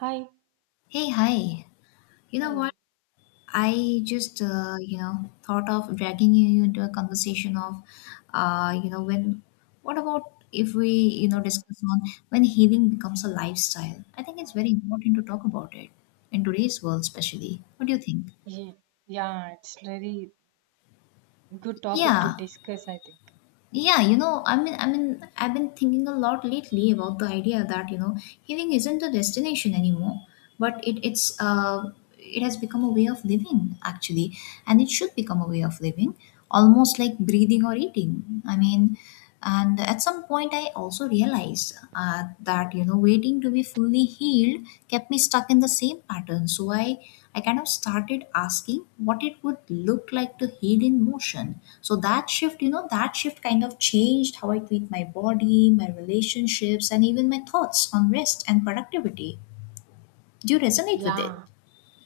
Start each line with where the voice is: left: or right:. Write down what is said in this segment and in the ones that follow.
right: Hi,
left: Hey, hi. You know what?
right: hi.
left: I just, thought of dragging you into a conversation of, uh, you know, when, what about if we, discuss on when healing becomes a lifestyle? I think it's very important to talk about it in today's world, especially. What do you think?
right: Ye- Yeah, it's very good topic to
left: Yeah.
right: discuss, I think.
left: Yeah, I mean, I've been thinking a lot lately about the idea that healing isn't a destination anymore, but it's it has become a way of living actually, and it should become a way of living, almost like breathing or eating. I mean, and at some point, I also realized that waiting to be fully healed kept me stuck in the same pattern. So I kind of started asking what it would look like to heal in motion, so that shift, that shift kind of changed how I treat my body, my relationships, and even my thoughts on rest and productivity. Do you resonate with it?
right: Yeah,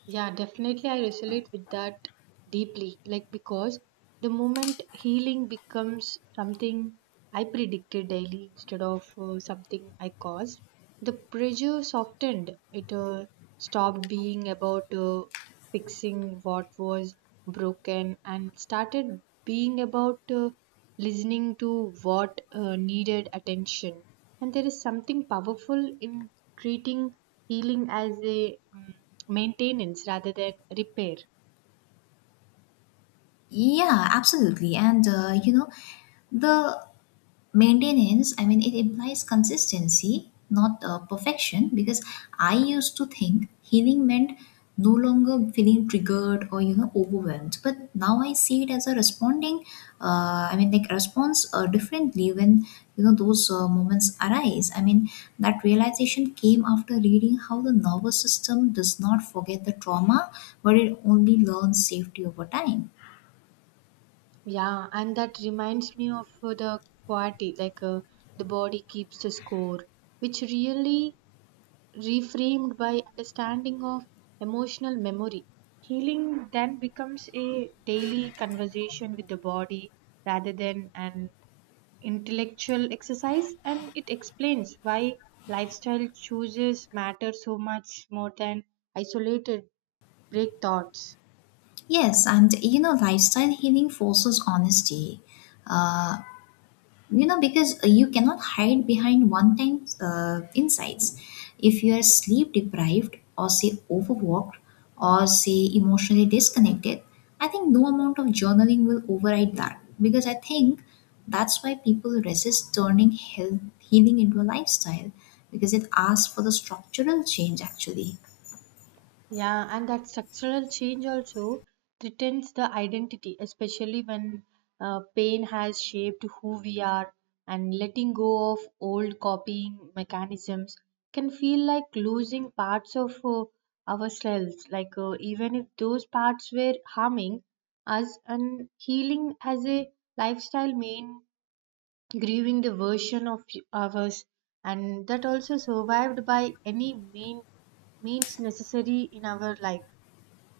right: yeah, definitely. I resonate with that deeply. Like, because the moment healing becomes something I predicted daily instead of something I caused, the pressure softened. It stopped being about fixing what was broken and started being about. Listening to what needed attention. And there is something powerful in treating healing as a maintenance rather than repair.
left: Yeah, absolutely. And the maintenance, I mean, it implies consistency, not perfection, because I used to think healing meant no longer feeling triggered or, overwhelmed. But now I see it as a responding, I mean, like response differently when, those moments arise. I mean, that realization came after reading how the nervous system does not forget the trauma, but it only learns safety over time.
right: Yeah, and that reminds me of the quality, like the body keeps the score, which really reframed by understanding of emotional memory. Healing then becomes a daily conversation with the body rather than an intellectual exercise, and it explains why lifestyle choices matter so much more than isolated break thoughts.
left: Yes, and lifestyle healing forces honesty. Uh, because you cannot hide behind one time insights. If you are sleep deprived, or say overworked, or say emotionally disconnected, I think no amount of journaling will override that, because I think that's why people resist turning healing into a lifestyle, because it asks for the structural change actually.
right: Yeah, and that structural change also threatens the identity, especially when pain has shaped who we are, and letting go of old copying mechanisms can feel like losing parts of ourselves. Like, even if those parts were harming us, and healing as a lifestyle main grieving the version of ours and that also survived by any mean, means necessary in our life.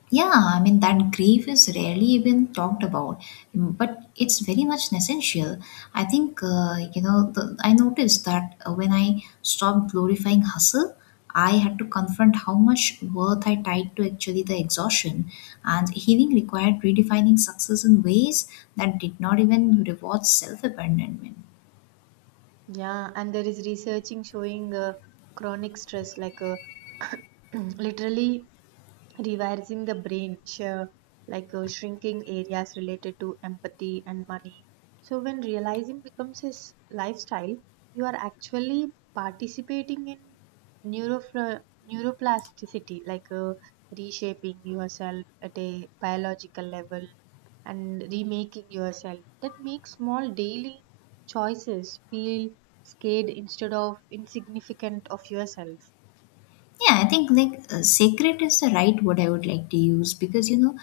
left: Yeah, I mean, that grief is rarely even talked about, but it's very much essential. I think, I noticed that when I stopped glorifying hustle, I had to confront how much worth I tied to actually the exhaustion. And healing required redefining success in ways that did not even reward self abandonment.
right: Yeah, and there is researching showing chronic stress like literally reversing the brain share like shrinking areas related to empathy and money. So when realizing becomes a lifestyle, you are actually participating in neurofla- neuroplasticity like reshaping yourself at a biological level and remaking yourself. That makes small daily choices feel scared instead of insignificant of yourself.
left: Yeah, I think like sacred is the right word I would like to use, because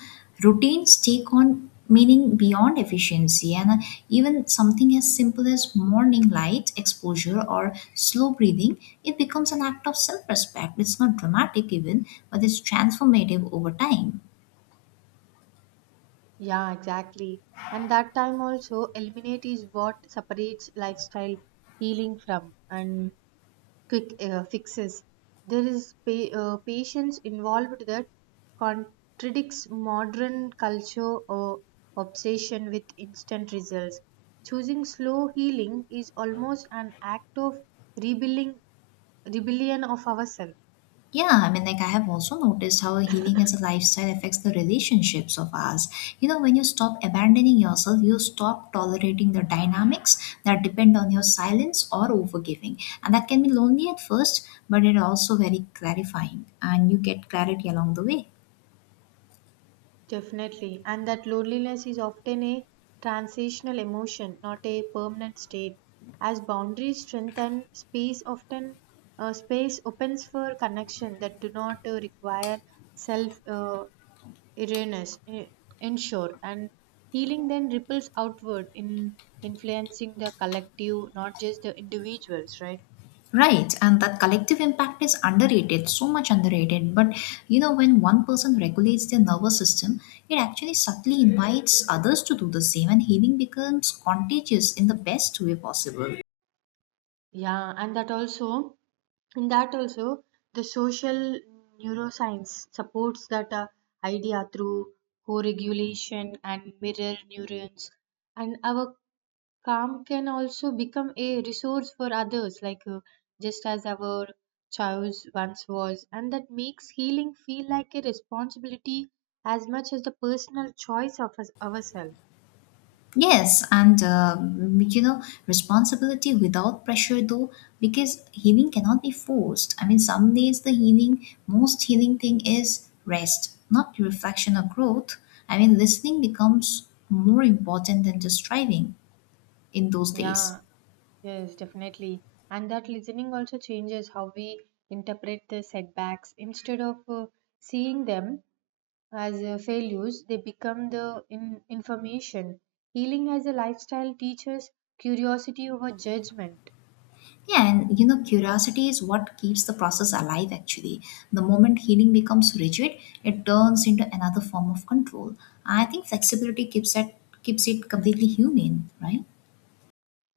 left: routines take on meaning beyond efficiency, and even something as simple as morning light exposure or slow breathing, it becomes an act of self-respect. It's not dramatic even, but it's transformative over time.
right: Yeah, exactly. And that time also, eliminate is what separates lifestyle healing from and quick fixes. There is patience involved that contradicts modern culture or obsession with instant results. Choosing slow healing is almost an act of rebuilding rebellion of ourselves.
left: Yeah, I mean, like I have also noticed how healing as a lifestyle affects the relationships of us. When you stop abandoning yourself, you stop tolerating the dynamics that depend on your silence or overgiving. And that can be lonely at first, but it also very clarifying, and you get clarity along the way.
right: Definitely. And that loneliness is often a transitional emotion, not a permanent state. As boundaries strengthen, space opens for connection that do not require self awareness. Eh, ensure, and healing then ripples outward in influencing the collective, not just the individuals, right?
left: Right, and that collective impact is underrated, so much underrated. But when one person regulates their nervous system, it actually subtly invites others to do the same, and healing becomes contagious in the best way possible.
right: Yeah, and that also the social neuroscience supports that idea through co-regulation and mirror neurons, and our calm can also become a resource for others like just as our chows once was, and that makes healing feel like a responsibility as much as the personal choice of us, ourselves.
left: Yes, and responsibility without pressure though, because healing cannot be forced. I mean, some days the most healing thing is rest, not reflection or growth. I mean, listening becomes more important than just striving in those days.
right: Yeah, yes, definitely. And that listening also changes how we interpret the setbacks. Instead of seeing them as failures, they become the in information. Healing as a lifestyle teaches curiosity over judgment.
left: Yeah, and curiosity is what keeps the process alive actually. The moment healing becomes rigid, it turns into another form of control. I think flexibility keeps it completely human, right?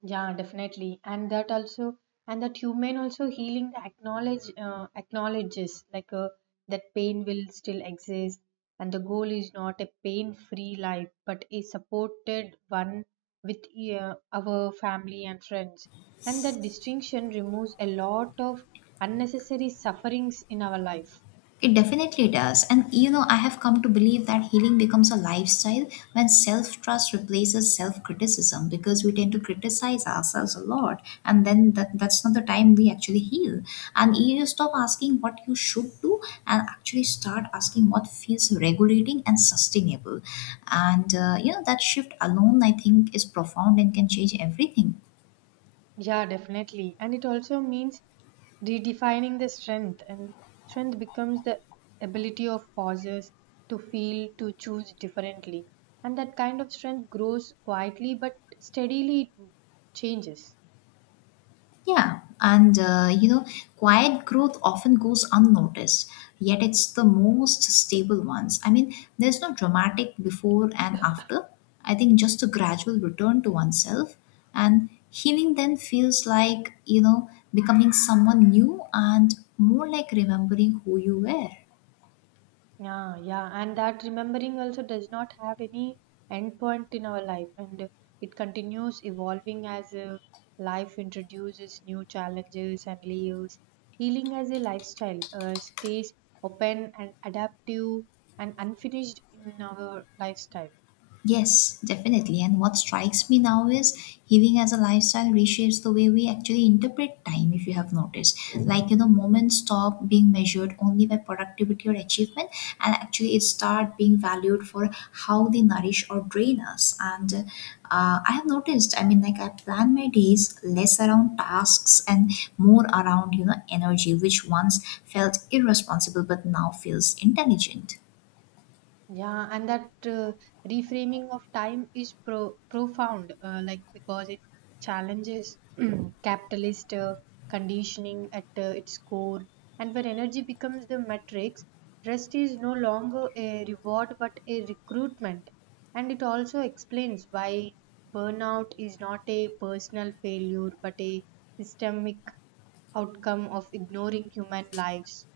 right: Yeah, definitely, and that human also healing acknowledges like that pain will still exist, and the goal is not a pain free life but a supported one with our family and friends, and that distinction removes a lot of unnecessary sufferings in our life.
left: It definitely does. And I have come to believe that healing becomes a lifestyle when self trust replaces self criticism, because we tend to criticize ourselves a lot. And then that's not the time we actually heal. And you stop asking what you should do and actually start asking what feels regulating and sustainable. And that shift alone, I think, is profound and can change everything.
right: Yeah, definitely. And it also means redefining the strength, and strength becomes the ability of pauses to feel, to choose differently. And that kind of strength grows quietly but steadily changes.
left: Yeah, and quiet growth often goes unnoticed, yet it's the most stable ones. I mean, there's no dramatic before and after. I think just a gradual return to oneself, and healing then feels like, becoming someone new and more like remembering who you were.
right: Yeah, yeah, and that remembering also does not have any end point in our life, and it continues evolving as life introduces new challenges and layers. Healing as a lifestyle stays open and adaptive and unfinished in our lifestyle.
left: Yes, definitely. And what strikes me now is healing as a lifestyle reshapes the way we actually interpret time, if you have noticed. Like, moments stop being measured only by productivity or achievement, and actually it start being valued for how they nourish or drain us. And I have noticed, I mean, like, I plan my days less around tasks and more around, energy, which once felt irresponsible but now feels intelligent.
right: Yeah, and that reframing of time is profound, like because it challenges capitalist conditioning at its core. And when energy becomes the metrics, rest is no longer a reward but a recruitment. And it also explains why burnout is not a personal failure but a systemic outcome of ignoring human lives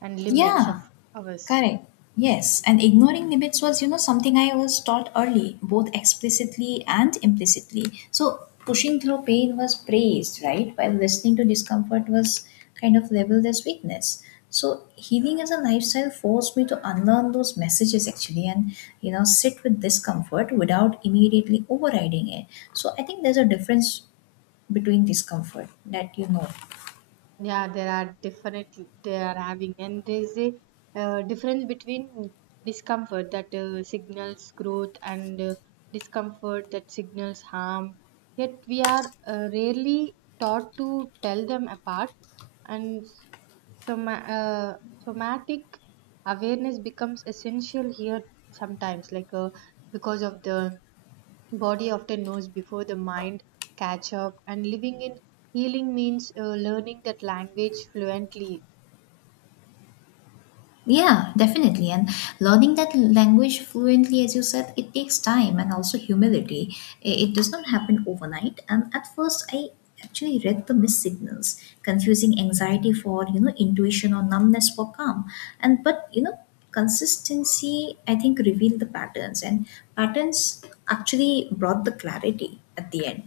right: and limits
left: Yeah.
right: of ours.
left: Correct. Yes, and ignoring limits was, something I was taught early, both explicitly and implicitly. So pushing through pain was praised, right? While listening to discomfort was kind of labeled as weakness. So healing as a lifestyle forced me to unlearn those messages actually and, sit with discomfort without immediately overriding it. So I think there's a difference between discomfort that you know.
right: Yeah, there are definitely they are having, and there's a difference between discomfort that signals growth and discomfort that signals harm. Yet we are rarely taught to tell them apart, and soma- uh, somatic awareness becomes essential here sometimes, like because of the body often knows before the mind catch up, and living in healing means learning that language fluently.
left: Yeah, definitely. And learning that language fluently, as you said, it takes time and also humility. It does not happen overnight. And at first, I actually read the missed signals, confusing anxiety for intuition, or numbness for calm. And but consistency, I think, revealed the patterns, and patterns actually brought the clarity at the end.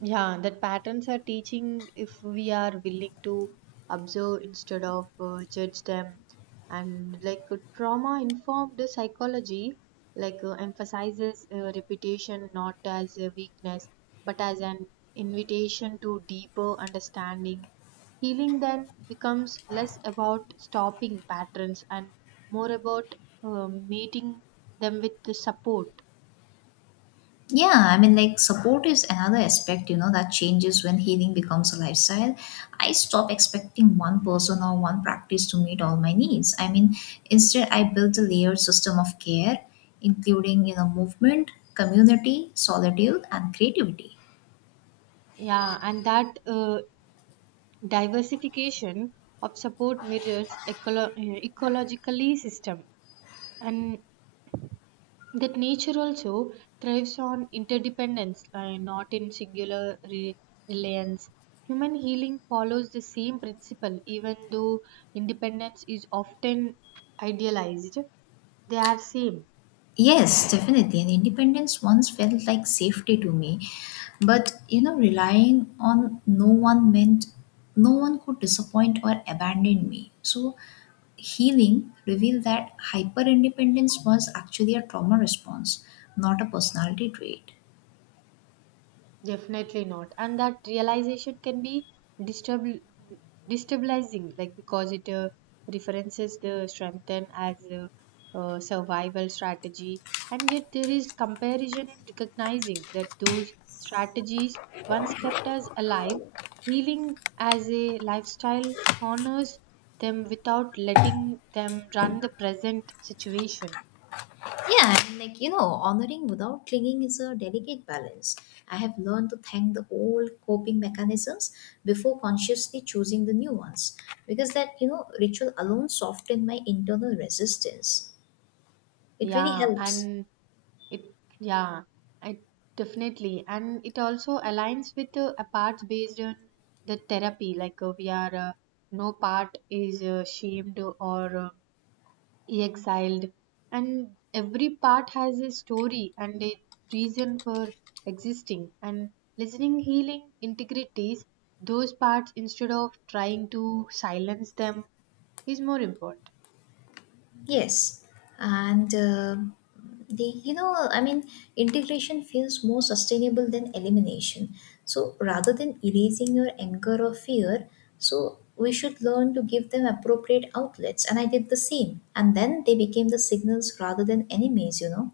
right: Yeah, that patterns are teaching if we are willing to observe instead of judge them. And like trauma informed psychology, like emphasizes repetition not as a weakness but as an invitation to deeper understanding. Healing then becomes less about stopping patterns and more about meeting them with the support.
left: Yeah, I mean, like, support is another aspect, that changes when healing becomes a lifestyle. I stop expecting one person or one practice to meet all my needs. I mean, instead, I built a layered system of care, including, movement, community, solitude, and creativity.
right: Yeah, and that diversification of support mirrors ecologically system, and that nature also thrives on interdependence not in singular reliance. Human healing follows the same principle, even though independence is often idealized. They are same.
left: Yes, definitely. And independence once felt like safety to me. But, relying on no one meant no one could disappoint or abandon me. So healing revealed that hyper independence was actually a trauma response, not a personality trait.
right: Definitely not. And that realization can be destabil- destabilizing, like because it references the strengthen as a, uh, survival strategy, and yet there is comparison in recognizing that those strategies once kept us alive. Healing as a lifestyle honors them without letting them run the present situation.
left: Yeah, and like honoring without clinging is a delicate balance. I have learned to thank the old coping mechanisms before consciously choosing the new ones, because that ritual alone softened my internal resistance. It really
right: Yeah,
left: helps.
right: and It yeah, it definitely, and it also aligns with a part based on the therapy. Like we are, no part is shamed or exiled, and every part has a story and a reason for existing. And listening, healing, integrities, those parts instead of trying to silence them is more important.
left: Yes, and the you know I mean integration feels more sustainable than elimination. So rather than erasing your anger or fear, so we should learn to give them appropriate outlets. And I did the same, and then they became the signals rather than enemies.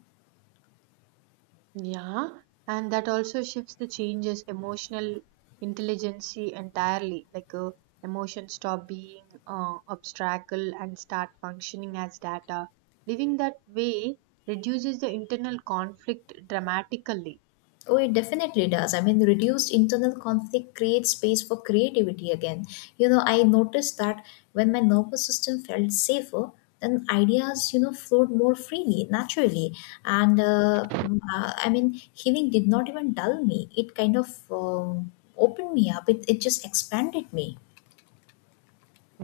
right: Yeah, and that also shifts the changes emotional intelligence entirely. Like emotions stop being obstacle and start functioning as data. Living that way reduces the internal conflict dramatically.
left: Oh, it definitely does. I mean, reduced internal conflict creates space for creativity again. I noticed that when my nervous system felt safer, then ideas, flowed more freely, naturally. And I mean, healing did not even dull me, it kind of opened me up, it just expanded me.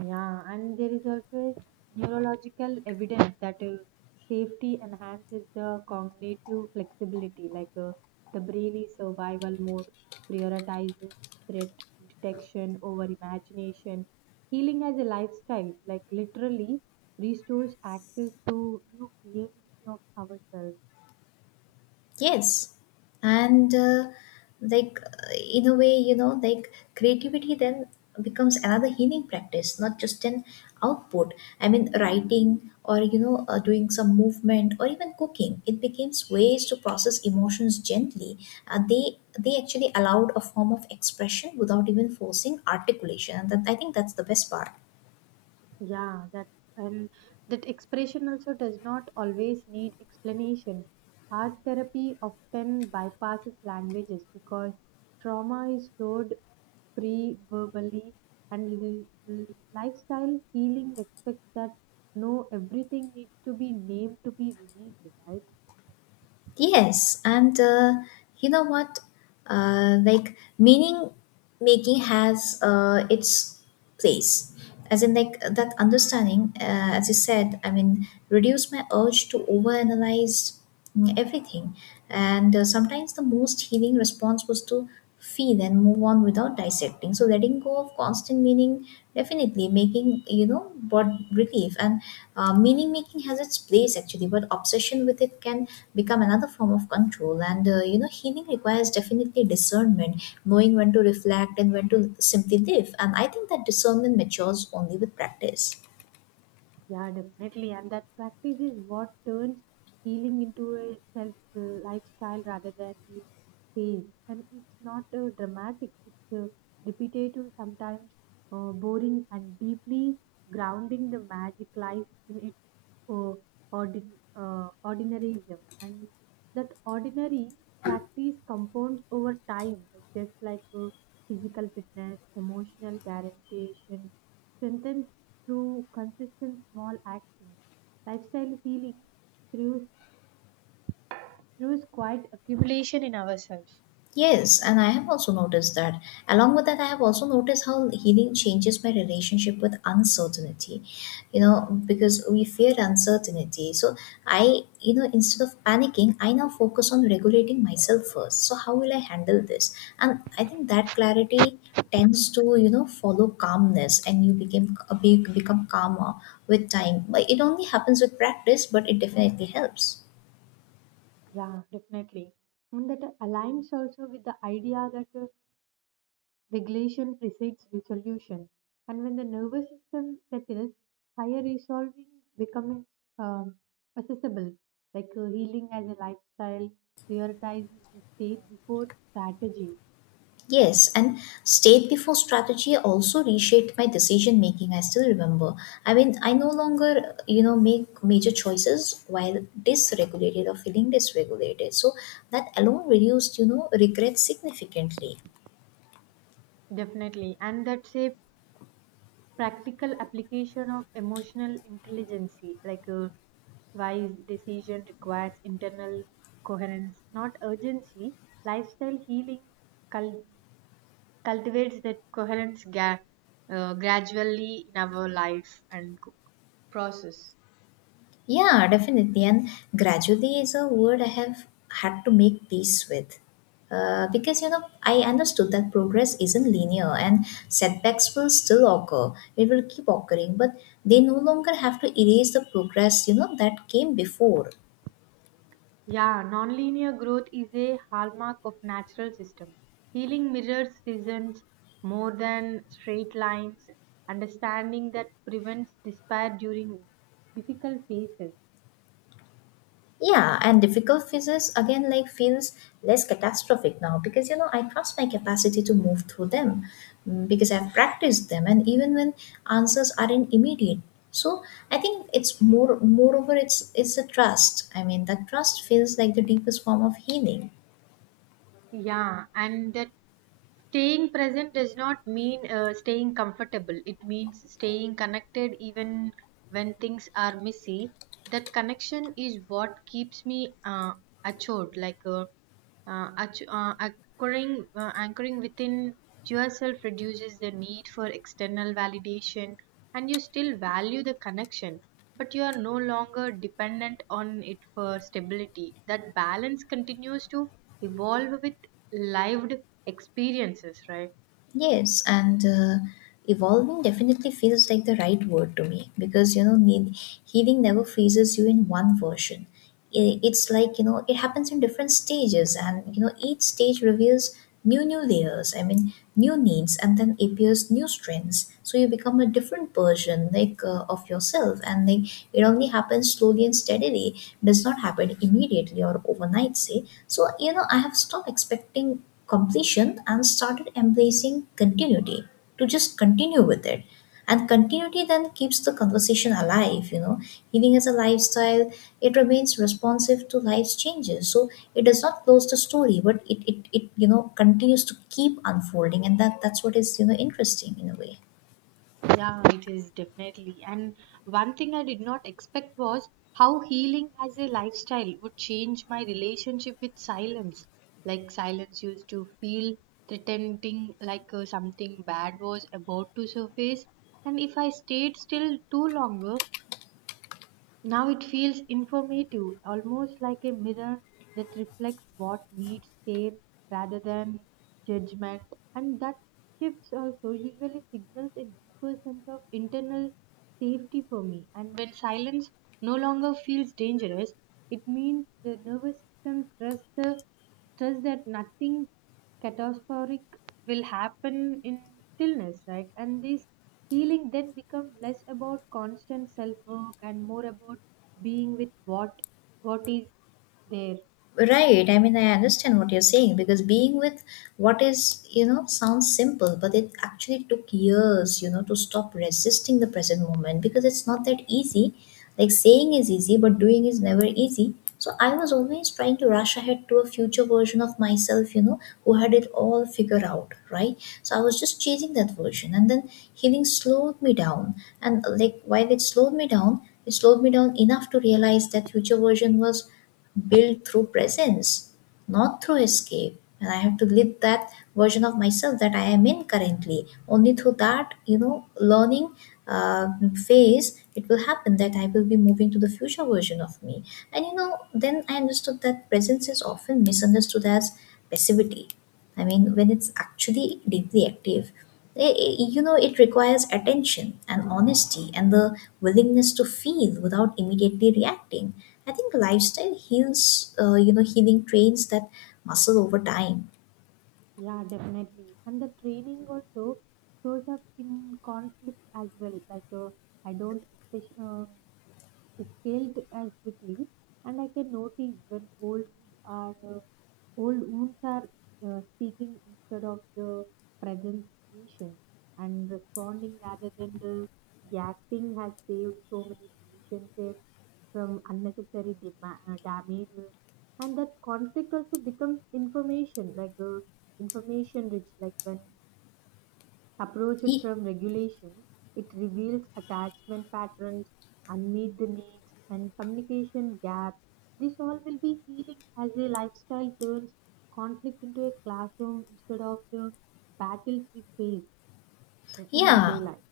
right: Yeah, and there is also neurological evidence that safety enhances the cognitive flexibility, like the brain is survival mode, prioritizes threat detection over imagination. Healing as a lifestyle, like literally, restores access to new creativity of ourselves.
left: Yes, and like in a way, like creativity then becomes another healing practice, not just an output. I mean, writing or doing some movement or even cooking. It becomes ways to process emotions gently. They actually allowed a form of expression without even forcing articulation, and that, I think, that's the best part.
right: Yeah, that, and that expression also does not always need explanation. Art therapy often bypasses languages because trauma is stored pre-verbally, and lifestyle healing expects that no everything needs to be named to be released, right?
left: Yes, and you know what? Like meaning making has its place, as in like that understanding. As you said, I mean, reduce my urge to overanalyze everything, and sometimes the most healing response was to feel and move on without dissecting. So letting go of constant meaning definitely making brought relief, and meaning making has its place actually, but obsession with it can become another form of control. And healing requires definitely discernment, knowing when to reflect and when to simply live. And I think that discernment matures only with practice.
right: Yeah, definitely. And that practice is what turns healing into a self lifestyle rather than a phase. And it's not dramatic, it's repetitive, sometimes boring, and deeply grounding. The magic lies in its uh, ordinaryism. And that ordinary practice compounds over time, like just like physical fitness, emotional guaranteeation, strengthened through consistent small actions, lifestyle healing through through quiet accumulation in ourselves.
left: Yes, and I have also noticed that. Along with that, I have also noticed how healing changes my relationship with uncertainty, because we fear uncertainty. So, instead of panicking, I now focus on regulating myself first. So, how will I handle this? And I think that clarity tends to, follow calmness, and you become calmer with time. But it only happens with practice, but it definitely helps.
right: Yeah, definitely. And that aligns also with the idea that regulation precedes resolution. And when the nervous system settles, higher resolving becomes um, accessible, like healing as a lifestyle prioritizes the state before strategy.
left: Yes, and state before strategy also reshaped my decision making. I still remember. I mean, I no longer, make major choices while dysregulated or feeling dysregulated. So that alone reduced, regret significantly.
right: Definitely. And that's a practical application of emotional intelligence, like a wise decision requires internal coherence, not urgency. Lifestyle healing cul- cultivates that coherence gradually in our life and process.
left: Yeah, definitely. And gradually is a word I have had to make peace with. Because I understood that progress isn't linear and setbacks will still occur. It will keep occurring, but they no longer have to erase the progress, that came before.
right: Yeah, nonlinear growth is a hallmark of natural system. Healing mirrors seasons more than straight lines. Understanding that prevents despair during difficult phases.
left: Yeah, and difficult phases again like feels less catastrophic now because you know I trust my capacity to move through them, because I've practiced them and even when answers aren't immediate. So I think it's moreover it's a trust. I mean that trust feels like the deepest form of healing.
right: Yeah, and that staying present does not mean staying comfortable. It means staying connected even when things are messy. That connection is what keeps me achot, like uh, anchoring, anchoring within yourself reduces the need for external validation, and you still value the connection, but you are no longer dependent on it for stability. That balance continues to evolve with lived experiences, right?
left: Yes, and evolving definitely feels like the right word to me because you know need, healing never phases you in one version. It's like you know it happens in different stages, and you know each stage reveals new layers, I mean new needs and then appears new strengths, so you become a different version like, of yourself. And like it only happens slowly and steadily, does not happen immediately or overnight, say. So you know I have stopped expecting completion and started embracing continuity, to just continue with it. And continuity then keeps the conversation alive, you know, healing as a lifestyle. It remains responsive to life's changes, so it does not close the story, but it you know continues to keep unfolding. And that's what is you know interesting in a way.
right: Yeah, it is definitely. And one thing I did not expect was how healing as a lifestyle would change my relationship with silence. Like, silence used to feel threatening, like something bad was about to surface. And if I stayed still too longer, now it feels informative, almost like a mirror that reflects what needs care rather than judgment. And that shifts also usually signals a deeper sense of internal safety for me. And when silence no longer feels dangerous, it means the nervous system trusts, the, trusts that nothing catastrophic will happen in stillness, right? And this healing then becomes less about constant self work and more about being with what is there.
left: Right. I mean, I understand what you're saying because being with what is, you know, sounds simple, but it actually took years, you know, to stop resisting the present moment because it's not that easy. Like saying is easy, but doing is never easy. So I was always trying to rush ahead to a future version of myself, you know, who had it all figured out, right? So I was just chasing that version. And then healing slowed me down. And like while it slowed me down, it slowed me down enough to realize that future version was built through presence, not through escape. And I have to live that version of myself that I am in currently. Only through that, you know, learning uh, phase, it will happen that I will be moving to the future version of me. And you know, then I understood that presence is often misunderstood as passivity. I mean, when it's actually deeply active, you know, it requires attention and honesty and the willingness to feel without immediately reacting. I think lifestyle heals, you know, healing trains that muscle over time.
right: Yeah, definitely. And the training also shows up in conflict as well. Like I don't especially. Scaled as quickly, and I can notice when old wounds are speaking instead of the present situation, and responding rather than the reacting has saved so many relationships from unnecessary damages. And that conflict also becomes information, like information rich, like when approached
left: Ye-
right: from regulation, it reveals attachment patterns, unmet needs, and communication gaps. This all will be healing as a lifestyle turns conflict into a classroom instead of the battles we face in our
left: Yeah,
right: day life.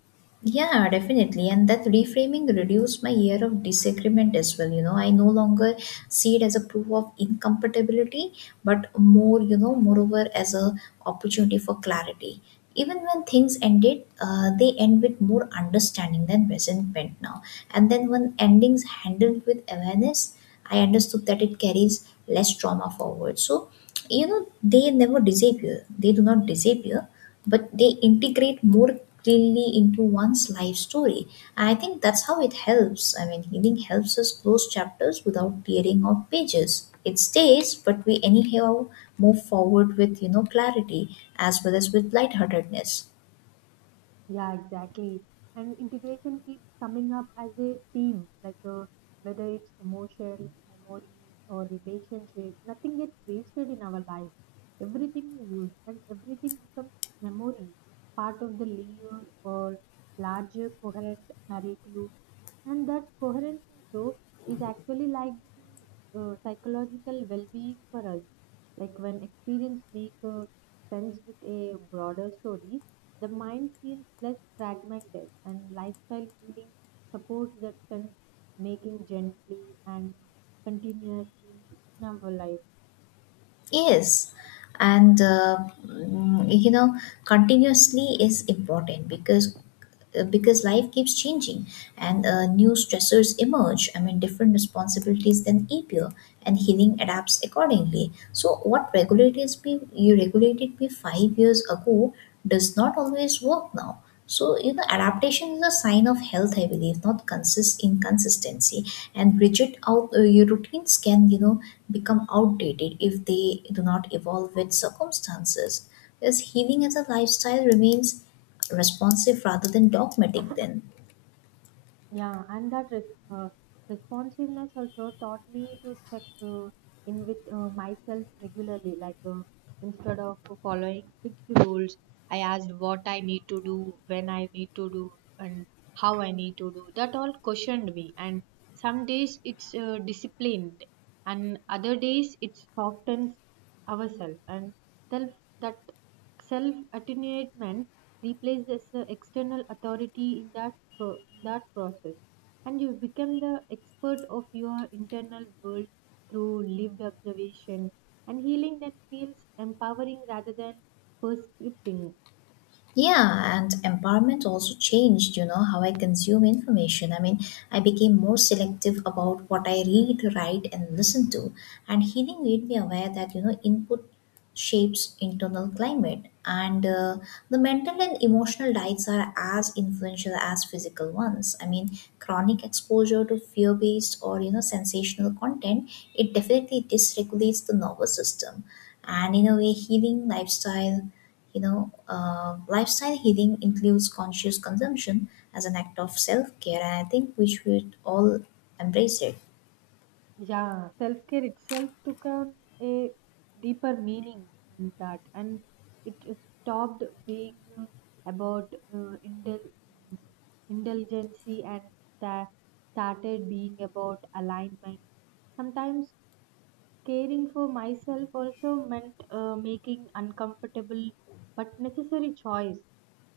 left: yeah, definitely. And that reframing reduced my year of disagreement as well. You know, I no longer see it as a proof of incompatibility, but more, you know, moreover as a opportunity for clarity. Even when things ended, they end with more understanding than resentment now. And then when endings handled with awareness, I understood that it carries less trauma forward. So you know they never disappear, they do not disappear, but they integrate more cleanly into one's life story. And I think that's how it helps, I mean healing helps us close chapters without tearing out pages. It stays, but we anyhow move forward with you know clarity as well as with lightheartedness.
right: Yeah, exactly. And integration keeps coming up as a theme, like whether it's emotion, memory, or relationship, nothing gets wasted in our life. Everything is used, and everything becomes memory, part of the layer or larger coherent narrative. And that coherence also is actually like to psychological well being for us. Like when experience makes sense with a broader story, the mind feels less fragmented, and lifestyle healing supports that sense, making gently and continuously in our life.
left: Yes, and you know, continuously is important because life keeps changing, and new stressors emerge. I mean, different responsibilities then appear, and healing adapts accordingly. So what regulators be you regulated me 5 years ago does not always work now. So you know adaptation is a sign of health, I believe, not consist inconsistency. And rigid out your routines can you know become outdated if they do not evolve with circumstances. Thus, healing as a lifestyle remains responsive rather than dogmatic. Then.
right: Yeah, and that uh, responsiveness also taught me to check in with myself regularly. Like instead of following fixed rules, I asked what I need to do, when I need to do, and how I need to do. That all questioned me. And some days it's disciplined, and other days it softens ourselves. And self that self attunement replaced as the external authority in that in that process, and you become the expert of your internal world through lived observation, and healing that feels empowering rather than prescripting.
left: Yeah, and empowerment also changed, you know, how I consume information. I mean, I became more selective about what I read, write, and listen to. And healing made me aware that, you know, input shapes internal climate. And the mental and emotional diets are as influential as physical ones. I mean, chronic exposure to fear based or, you know, sensational content, it definitely dysregulates the nervous system. And in a way, healing lifestyle you know, lifestyle healing includes conscious consumption as an act of self care, and I think we should all embrace it.
right: Yeah, self-care itself took on a deeper meaning in that, and it stopped being about mm, indulgency and sta- started being about alignment. Sometimes caring for myself also meant making uncomfortable but necessary choice.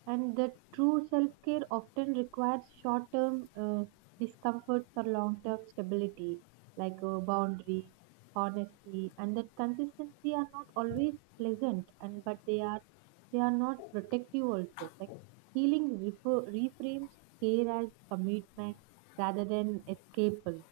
right: And the true self care often requires short term discomfort for long term stability, like boundaries, honesty, and that consistency are not always pleasant, and but they are not protective also. Like healing refer, reframes care as commitment rather than escapal.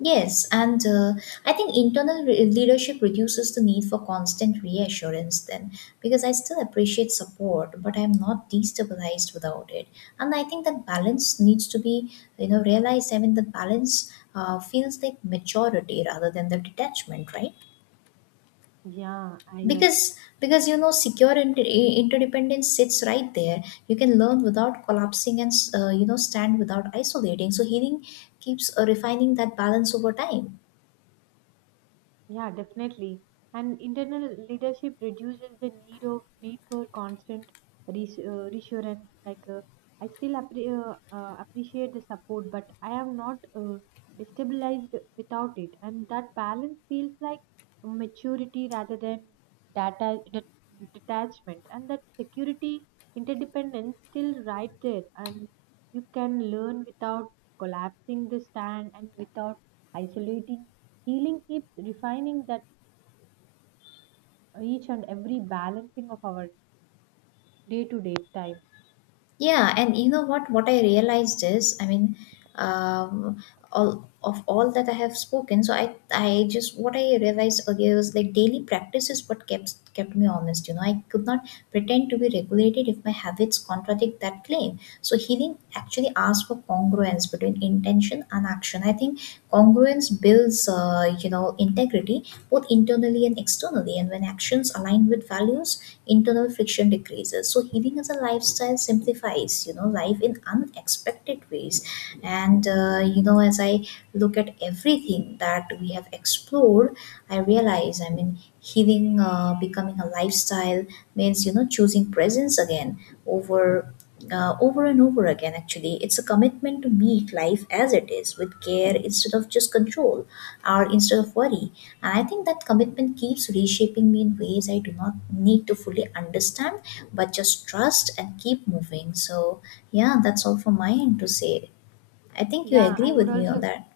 left: Yes, and I think internal leadership reduces the need for constant reassurance then because I still appreciate support, but I'm not destabilized without it. And I think that balance needs to be, you know, realized. I mean, the balance feels like maturity rather than the detachment, right?
right: Yeah, I yes.
left: Because you know secure interdependence sits right there, you can learn without collapsing and you know stand without isolating, so healing keeps refining that balance over time.
right: Yeah, definitely. And internal leadership reduces the need for constant reassurance. Like I still appreciate the support, but I am not destabilized without it. And that balance feels like maturity rather than data detachment. And that security interdependence still right there. And you can learn without collapsing the stand and without isolating. Healing keeps refining that each and every balancing of our day to day time.
left: Yeah, and you know what? What I realized is, I mean, um, all that I have spoken, so I just what I realized earlier was like daily practice is what kept me honest. You know, I could not pretend to be regulated if my habits contradict that claim. So healing actually asks for congruence between intention and action. I think congruence builds, you know, integrity both internally and externally. And when actions align with values, internal friction decreases, so healing as a lifestyle simplifies you know life in unexpected ways. And you know as I look at everything that we have explored, I realize, I mean healing becoming a lifestyle means you know choosing presence again over, over and over again. Actually it's a commitment to meet life as it is with care instead of just control, or instead of worry. And I think that commitment keeps reshaping me in ways I do not need to fully understand, but just trust and keep moving. So, yeah, that's all from my end to say. I think you
right: Yeah,
left: agree
right: I would
left: with me on
right: also,
left: that.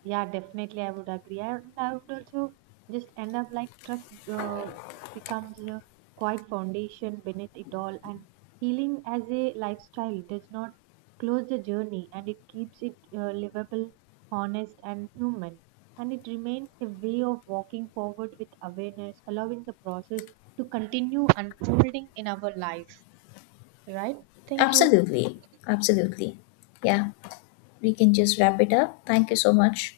right: yeah, definitely, I would agree. And I would also just end up like trust becomes a quiet foundation beneath it all. And healing as a lifestyle does not close the journey, and it keeps it livable, honest, and human. And it remains a way of walking forward with awareness, allowing the process to continue unfolding in our life. Right? Thank you.
left: Absolutely. Absolutely. Yeah, we can just wrap it up. Thank you so much.